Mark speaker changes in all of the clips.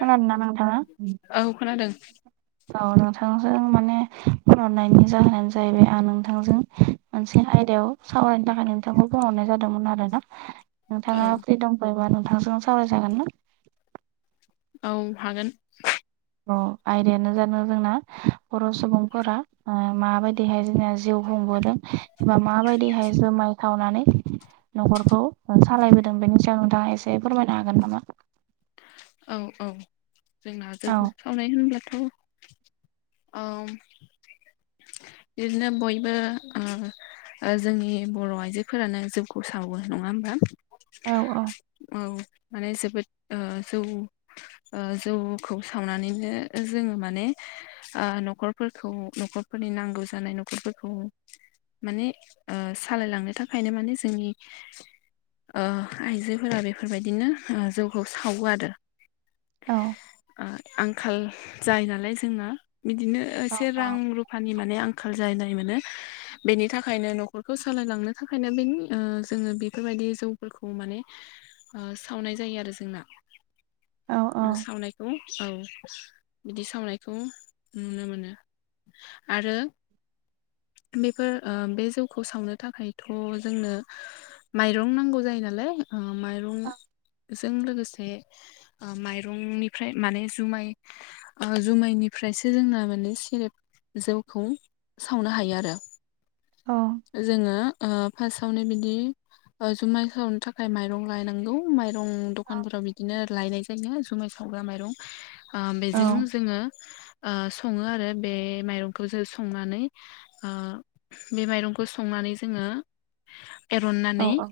Speaker 1: खोनादोंना नोंथाङा?
Speaker 2: औ खोनादों।
Speaker 1: औ नोंथांजों माने फोरनननायनि जाहोनानो जाहैबाय आं नोंथांजों मोनसे आयदायाव सावरायनो थाखाय नोंथांखौ फनहरनाय जादोंमोन आरो ना
Speaker 2: औ
Speaker 1: नोंथाङा फ्रि दम फैबा नोंथांजों सावरायजागोन ना?
Speaker 2: औ हागोन
Speaker 1: आयदायानो जादों जोंना बर' सुबुंफोरा माबायदिहाय जों जिउ ब एबा माबायदिहाय जुमाय खावनानै न'खरखौ सालायबोदों बेनि नोंथाङा एसे फोरमायनो हागोन नामा?
Speaker 2: औ औ जोंना जों
Speaker 1: औ
Speaker 2: सावनाय होनब्लाथ' औ बिदिनो बयबोओ ओजोंनि बर' आइजोफोरानो जौखौ सावो नङा होमबा
Speaker 1: औ औ
Speaker 2: औ माने जोबोद ओ आ जौ ओ जौखौ सावनानैनो जोङो मानेओ न'खरफोरखौ न'खर फोरफोरनि नांगौ जानाय न'खरफोरखौ माने ओ सालायलांनो थाखायनो माने जोंनि ओ आइजोफोरा बेफोरबायदिनो जौखौ सा सावो आरोओ
Speaker 1: औ
Speaker 2: ओ आंखाल जायो नालाय जोंओ बिदिनोओ
Speaker 1: औ
Speaker 2: से रां रुफानि माने आंखाल जाहनाय मोनो
Speaker 1: [inaudible]
Speaker 2: बेनि थाखायनो न'खरखौ सालायलांनो थाखायनो बेनि जोङो बेफोरबायदि जौफोरखौ माने ओ सावनाय जायो आरो जोंना
Speaker 1: औ औ
Speaker 2: सावनायखौ औ बिदि सावनायखौ नुनो मोनो आरो
Speaker 1: [inaudible]
Speaker 2: बेफोर ओ बे जौखौ सावनो थाखायथ' जोंनो माइरं नांगौ जायो नालाय ओ माइरं जों लोगोसे बे माइरंनिफ्राय माने ओ जुमाय जुमायनिफ्रायसो जोंना म मे सेरेब जौखौ सावनो हायो आरो जोङो ओ फार्स्टआवनो बिदि जुमाय सावनो थाखाय माइरं लायनांगौ मा रं दखानफोराव बिदिनो लायनाय जायो जुमाय सावग्रा माइरं
Speaker 1: औ
Speaker 2: बेजों जोङो ओ सङो आरो बे माइरंखौ जों संनानैऔ बे माइरंखौ संनानै जोंङो
Speaker 1: औ
Speaker 2: एनानै
Speaker 1: औ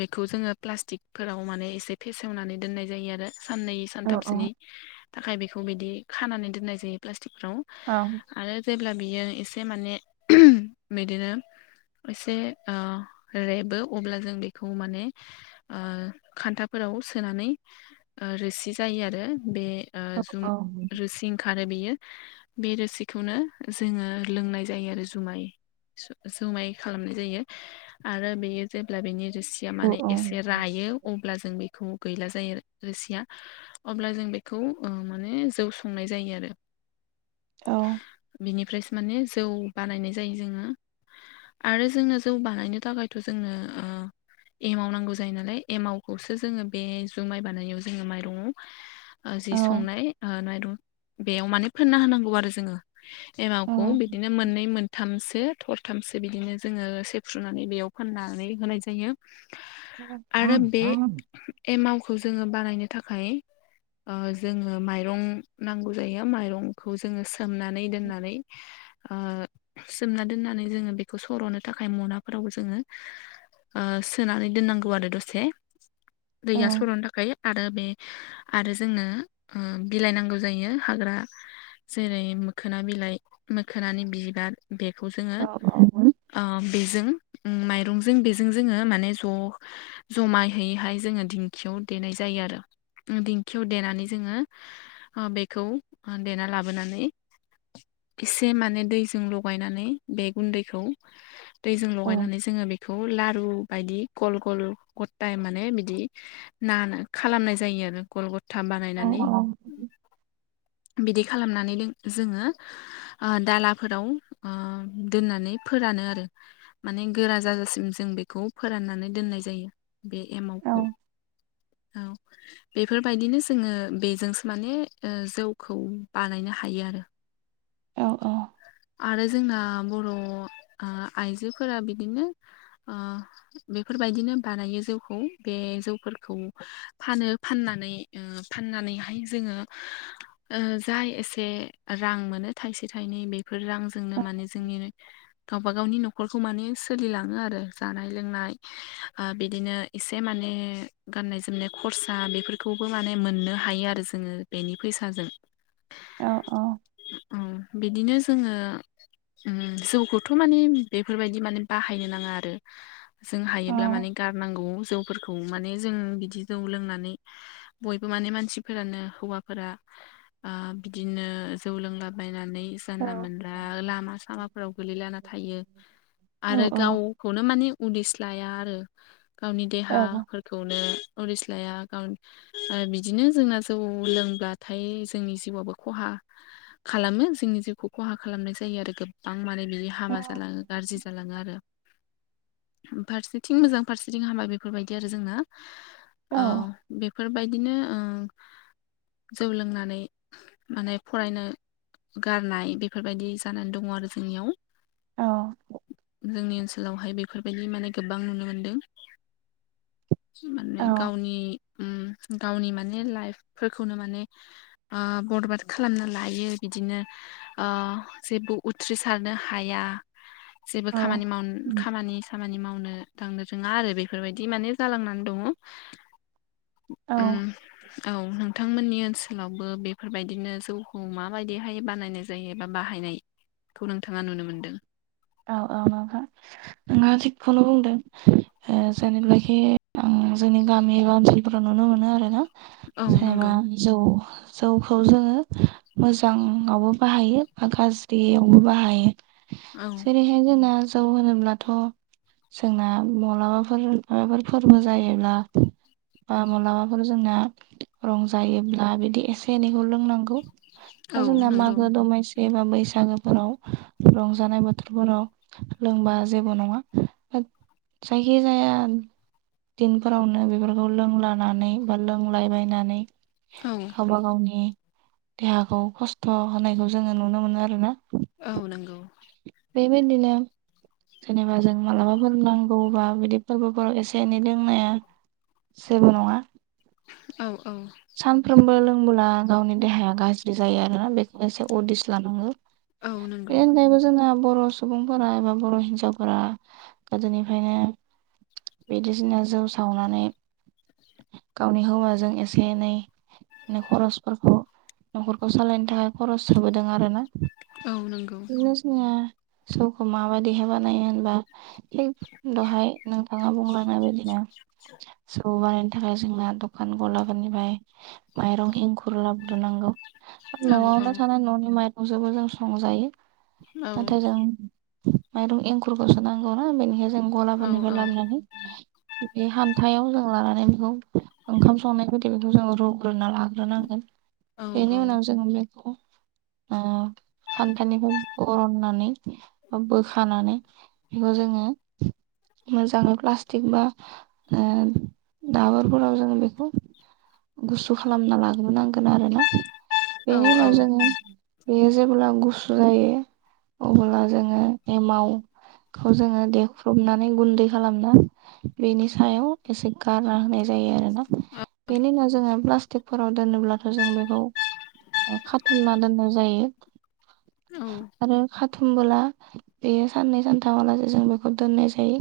Speaker 2: बेखौ जोङो प्लास्टिकफोराव माने एसे फेसेवनानै दोननाय जायो आरो साननै
Speaker 1: औ औ
Speaker 2: सानथामसोनि थाखाय बेखौ बिदि खानानै दोननाय जायो प्लास्टि फ्राव
Speaker 1: औ
Speaker 2: आरो जेब्ला बियो एसे माने बिदिनो एसे ओ रेबो अब्ला जों बेखौ माने ओ खान्था फो फोराव सोनानै ओ रोसि जायो आरो बे ओ
Speaker 1: औ औ
Speaker 2: जुम रुसिं खारो बेयो बे रोसिखौनो जोङो लोंनाय जायो आरो जुमाय जुमाय खालामनाय जायो आरो बेयो जेब्ला बेनि जोसिया
Speaker 1: औ
Speaker 2: माने एसे रायो अब्ला जों बेखौ गैला जायो रोसिया अब्ला जों बेखौ माने जौ संनाय जायो आरो
Speaker 1: औ
Speaker 2: बिनिफ्रायसो माने जौ बानायनाय जायो जोङो
Speaker 1: [inaudible]
Speaker 2: आरो जोंनो जौ बानायनो थाखायथ' जोंनोओ एमाव नांगौ जायो नालाय एमावखौसो जोङो बे जुमाइ बानायनायाव जोङो माइरंआव ओ
Speaker 1: औ
Speaker 2: जि संनाय माइरं बेयाव माने फोनना होनांगौ आरो जोङो एमावखौ बिदिनो मोननै मोनथामसो थरथामसो बिदिनो जोङो सेफ्र्रुनानै बेयाव फाननानै होनाय जायो। आरो बे एमावखौ जोङो बानायनो थाखाय ओजोङो माइरं नांगौ जायो माइरंखौ जोङो सोमनानै दोननानैओ सोमना दोननानै जोङो बेखौ सर'नो थाखाय मनाफोराव जोङो ओ सोनानै दोननांगौ आरो दसे
Speaker 1: औ
Speaker 2: दैया सलशर'नो थाखाय। आरो बे आरो जोंनो ओ बिलाइनांगौ जायो हाग्रा जेरै मोखोना बिलाइ मोखोनानि बिबार बे। खौ जोङो ओ बेजों माइरंजों। जों बेजों जोङो माने ज' जमायहैहाय जोङो दिंखियाव देनाय जायो आरो। दिंखियाव देनानै जोङो बेखौ देना लाबोनानै। एसे माने दैजों लगायनानै। बे गुन्दैखौ दैजों लगायनानै जों लुरुखौ। बायदि गल गल गथाया माने बिदि ना खालामनाय जायो आरो गल गा।
Speaker 1: औ औ।
Speaker 2: बिदि खालामनानै जोङो दालाफोराव। ओ
Speaker 1: [unintelligible]
Speaker 2: दोननानै फोरानो आरो माने गोरा जाजासिम जों बेखौ फोराननानै दोननाय जायो। बे एमावखौ। औ बेफोरबायदिनो जोङो बेजोंसो माने ओ जौखौ बानायनो। नो हायो आरो।
Speaker 1: औ औ।
Speaker 2: आरो जोंना बर' ओ आइजोफोरा बिदिनो ओ बेफोरबायदि। बिदिनो बानायो जौखौ बे जौफोरखौ फानो फाननानै फाननानैहाय। जोङो ओ जा एसे रां मोनो। थाइसे थाइनै बेफोर रांजोंनो माने जोंनि गाव। गावबा गावनि न'खरखौ माने सोलिलाङो आरो जानाय लोंनाय ओ बिदिनो एसे माने। गाननाय जोमनाय खरसा बेफोरखौबो माने मोननो हायो आरो जोङो बेनि फैसाजों।
Speaker 1: औ औ।
Speaker 2: औ बिदिनो जोङो। जौखौथ' माने बेफोरबायदि माने बाहायनो नाङा आरो जों हायोब्ला माने। गारनांगौ जौफोरखौ माने जों बिदि जौ लोंनानै बयबो माने मानसिफोरानो। हौवाफोरा ओ बिदिनो जौ लोंलाबायनानै। जानला मोनला लामा सामाफोराव गोलैलाना थायो। आरो
Speaker 1: औ नोंथां
Speaker 2: गावखौनो माने उदिसलाया आरो। गावनि देहाफोरखौनो। उदिस्लाया गाव ओ बिदिनो जोंना जौ लोंब्लाथाय जोंनि जिउआबो खहा।
Speaker 1: [unintelligible]
Speaker 2: खालामो जोंनि जिउखौ खहा खालामनाय जायो आरो गोबां माने बि हाबा जालाङो गाज्रि। जालाङो आरो फारसेथिं मोजां फारसेथिं हाबा बेफोरबायदि आरो जोंना। औ बे। बेफोरबायदिनो ओ जौ लोंनानै माने फरायनो। गारनाय बेफोरबायदि जानानै दङ आरो जोंनियाव। जोंनि ओनसोलावहाय बेफोरबायदि माने गोबां नुनो मोनदों। माने गावनि ओम। गावनि माने लाइफफोरखौनो माने ओ बरबाद खालामना लायो। बिदिनो ओ जेबो उथ्रिसारनो हाया। जेबो खामानि माव खामानि सामानि मावनो। थांनो रोङा आरो बेफोरबायदि माने जालांनानै दङ। ओम औ नोंथांमोननि ओनसोलावबो बेफोरबायदिनो जौ मा। माबायदिहाय बानायनाय जायो एबा बाहायनायखौ नोंथाङा नुनो मोनदों?
Speaker 1: औ औ नोंथां नोथाङा थिगखौनो बुंदों जेनेबाखि। आं जोंनि गामि एबा ओनसोलफोराव नुनो मोनो आरोना
Speaker 2: औ
Speaker 1: जेनेबा
Speaker 2: नंगौ
Speaker 1: जौ। जौखौ जोङो मोजाङावबो बाहायो बा गाज्रियावबो बाहायो।
Speaker 2: औ
Speaker 1: जेरैहाय जोंना जौ होनोब्लाथ'। जोंना माब्लाफोर माबाफोर फोरबो जायोब्ला बा मालाबाफोर जोंना रंजायोब्ला बिदि एसे एनैखौ लोंनांगौ बा
Speaker 2: औ
Speaker 1: जोंना
Speaker 2: नंगौ
Speaker 1: मागो दमासि बा बैसागोफोराव रंजानाय बोथोर फोराव लोंबा जेबो नङा जायखिजाया दिनफोरावनो बेफोरखौ लोंलानानै बा लोंलायबायनानै
Speaker 2: औ
Speaker 1: गावबा गावनि देहाखौ खस्थ' होनायखौ जोङो नुनो मोनो आरो ना
Speaker 2: औ नंगौ
Speaker 1: बेे बायदि नो जेनेबा जों मालाबाफोर नांगौबा बिदि फोरबोफोराव एसे एनै लोंनाया जेबों नङा
Speaker 2: औ औ
Speaker 1: सानफ्रोमबो लोंबोला गावनि देहाया गाज्रि जायो आरोना बेखौ एसे उदिस लानांगौ
Speaker 2: औ नंगौ
Speaker 1: [unintelligible] बर' सुबुंफोरा एबा बर' हिनजावफोरा गोदोनिफ्रायनो बिदिसिना जौ सावनानै गावनि हौवाजों एसे एनै माने खरसफोरखौ न'खरखौ सालायनो थाखाय खरस होबोदों आरो ना
Speaker 2: औ नंगौ
Speaker 1: बेनोस नङा सौखौ माबायदि हे बानायो होनबा दहाय नोंथाङा बुंलांनाय बादिनो बानायनो थाखाय जोंना दखान गलाफोरनिफ्राय माइरं एंखुर लाग्रोनांगौ
Speaker 2: औ औ
Speaker 1: न'आवनो थानाय न'नि माइरंजोंबो जों संजायो
Speaker 2: औ
Speaker 1: नाथाय जों माइरं एंखुरखौसो नांगौना बेनिखायनो जों
Speaker 2: औ
Speaker 1: गलाफोरनिफ्राय लाबोनानै बे हान्थायाव जों लानानै बेखौ ओंखाम संनाय बायदि बेखौ जों रु ग्रोना लाग्रोनांगोन
Speaker 2: औ
Speaker 1: बेनि उनाव
Speaker 2: औ
Speaker 1: जोङो बेखौ खान्थालनिफ्राय बरननानै बा बोखानानै बेखौ जोङो मोजाङै प्लास्टिक बा दाबोरफोराव जों बेखौ गुसु खालामना लाग्रोनांगोन आरोना बेनि उनाव जोङो बेयो जेब्ला गुसु जायो अब्ला जोङो एमाव खौ जोङो देख्रुबनानै गुन्दै खालामना बेनि सायाव एसे गारना होनाय जायो आरोना बेनि उनाव जोङो प्लास्टिकफोराव दोनोब्लाथ' जों बेखौ खाथुमना दोननाय जायो
Speaker 2: औ
Speaker 1: आरो थुमबोला बेयो साननै सानथामालासे जों बेखौ दोननाय जायो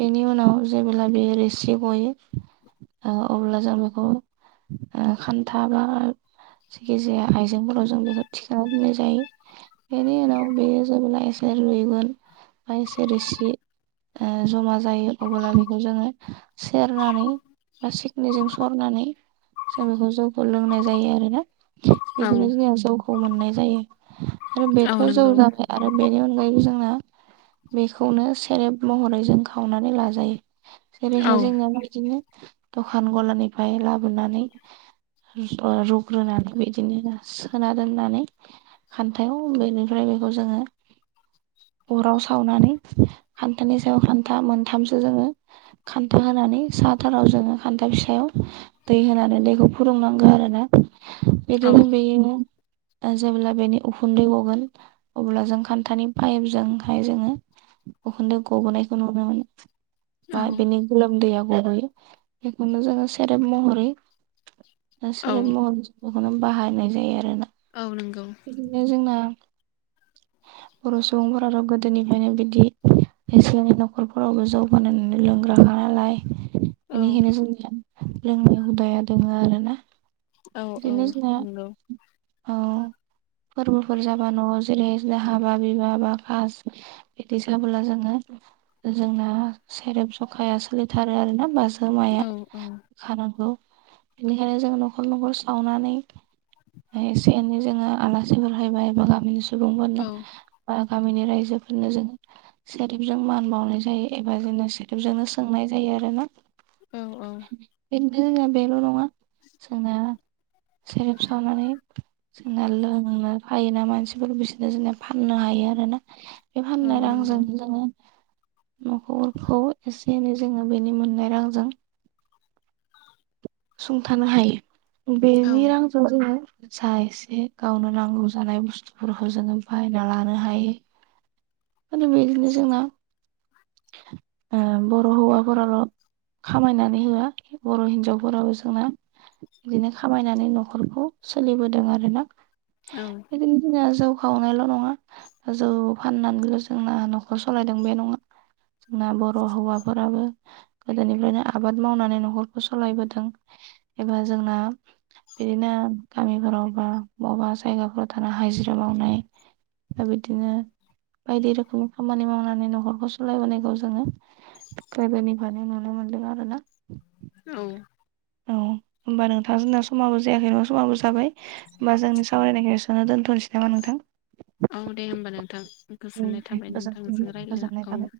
Speaker 1: बेनि उनाव जे अब्ला बेयो रोसि गयो अब्ला जों बे खान्था बा जेखि जाया आइजेंफोराव जों बेखौ थिखांना दोननाय जायो बेनि उनाव बेयो जेब्ला एसे रुइगोन [unintelligible] सेरसि ओ जमा जायो अब्ला बेखौ जोङो सेरनानै बा सिखनिजों स सरनानै जों बेखौ जौखौ लोंनाय जायो आरोना। बिदिनो
Speaker 2: औ
Speaker 1: जोङो जौखौ मोननाय जायो आरो
Speaker 2: औ
Speaker 1: बेथ' जौ
Speaker 2: नंगौ
Speaker 1: जाखाय आरो बेनि अनगायैबो जों आं बेखौनो सेरेब महरै जों खावनानै लाजायो।
Speaker 2: औ
Speaker 1: जेरैहाय जोंनियावबो बिदिनो दखान गलानिफ्राय लाबोनानै। रुग्रोनानै बिदिनो सोना दोननानै खान्थायाव बेनिफ्राय बेखौ जोङो अराव सावनानै खान्थानि सायाव खान्था मोनथामसो जोङो खान्था होनानै सा हाथाराव जोङो खान्था फिसायाव दै होनानै दैखौ फुदुंनांगौ आरोना
Speaker 2: औ
Speaker 1: बिदिनो बेनो जेब्ला बेनि उखुन्दै गगोन अब्ला जों खान्थानि पाइपजोंहाय जोङो उखुनदै गबोनायखौ नुनो मोनो।
Speaker 2: औ
Speaker 1: बा बिनि गोलोमदैया गुबोयो बेखौनो जोङो सेरेब महरै
Speaker 2: औ
Speaker 1: नसोर महलखौनो बाहायनाय जायो आरोना
Speaker 2: औ नंगौ
Speaker 1: बिदिनो जोंना बर' सुबुंफोराथ' गोदोनिफ्रायनो बिदि एसिआनि न'खरफोरावबो जौगानायनानै लोंग्राखा नालाय
Speaker 2: औ
Speaker 1: बेनिखायनो जोंनिया लोंनाय हुदाया दोङो आरो ना।
Speaker 2: औ औ नंगौ।
Speaker 1: औ। फोरबोफोर जाबा न' जेरै दाहा बा बिबार बा खास बिदि जाबोला जोङो जोंना सेरेब जखाया सोलिथारो आरोना बाजार
Speaker 2: औ औ।
Speaker 1: नांगौ बेनिखायनो जों न'खर न'खर सावनानै एसे एनै जोङो आलासिफोर फैबाय बा गामिनि
Speaker 2: औ
Speaker 1: सुबुंफोरनो गामिनि रायजोफोरनो जों सोरेबजों मान बावनाय जायो एबा जोंना सोरेबजोंनो सोंनाय जायो। आरोना।
Speaker 2: औ औ।
Speaker 1: खिनथु जोंना बेल' नङा जोंना सेरप सावनानै जोंना लोंनो फायोना मानसिफोर बिसोरनो जोंना फाननो हायो आरोना बे
Speaker 2: औ
Speaker 1: फाननाय
Speaker 2: नंगौ
Speaker 1: रांजों जोङो न'खरफोरखौ एसे -एनै जोङो बेनि मोननाय रांजों सुंथानो हायो बेनि रांजों जोङो जा एसे गावनो नांगौ जानाय बुस्थुफोरखौ जोङो बायना लानो हायो। आरो बिदिनो जोंना बर' हौवाफोराल' खामायनानै होआ बर' हिनजावफोराबो जोंना बिदिनो खामायनानै न'खरखौ सोलिबोदों आरो ना।
Speaker 2: औ
Speaker 1: बिदिनो जोंना जौ खावनायल' नङा जौ फाननानैल' जोंना न'खर सालायदों बे नङा। जोंना बर' हौवाफोराबो गोदोनिफ्रायनो आबाद मावनानै न'खरखौ सालायबोदों। एबा जोंना बिदिनो गामिफोराव बा- अबावबा जायगाफोराव थानानै हाजिरा मावनाय दा बिदिनो बायदि रोखोम खामानि मावनानै न'खरखौ सालायबोनायांगौ जोङो गोदोनि फायनो नुनो मोनदों आरोना।
Speaker 2: औ।
Speaker 1: औ होमबा नोंथां जोंना समाबो जायाखै नङा समाबो जाबाय होमबा जोंनि सावरायनायखाय एसे आवनो दोनथ'नोसै नामा नोंथां?
Speaker 2: औ दे होमबा नोंथां
Speaker 1: औ
Speaker 2: गोजोननाय
Speaker 1: दे
Speaker 2: थाबाय
Speaker 1: गोजोनथों
Speaker 2: नोंथांजों रायज्लायना
Speaker 1: गोजोननाय
Speaker 2: औ
Speaker 1: थाबाय।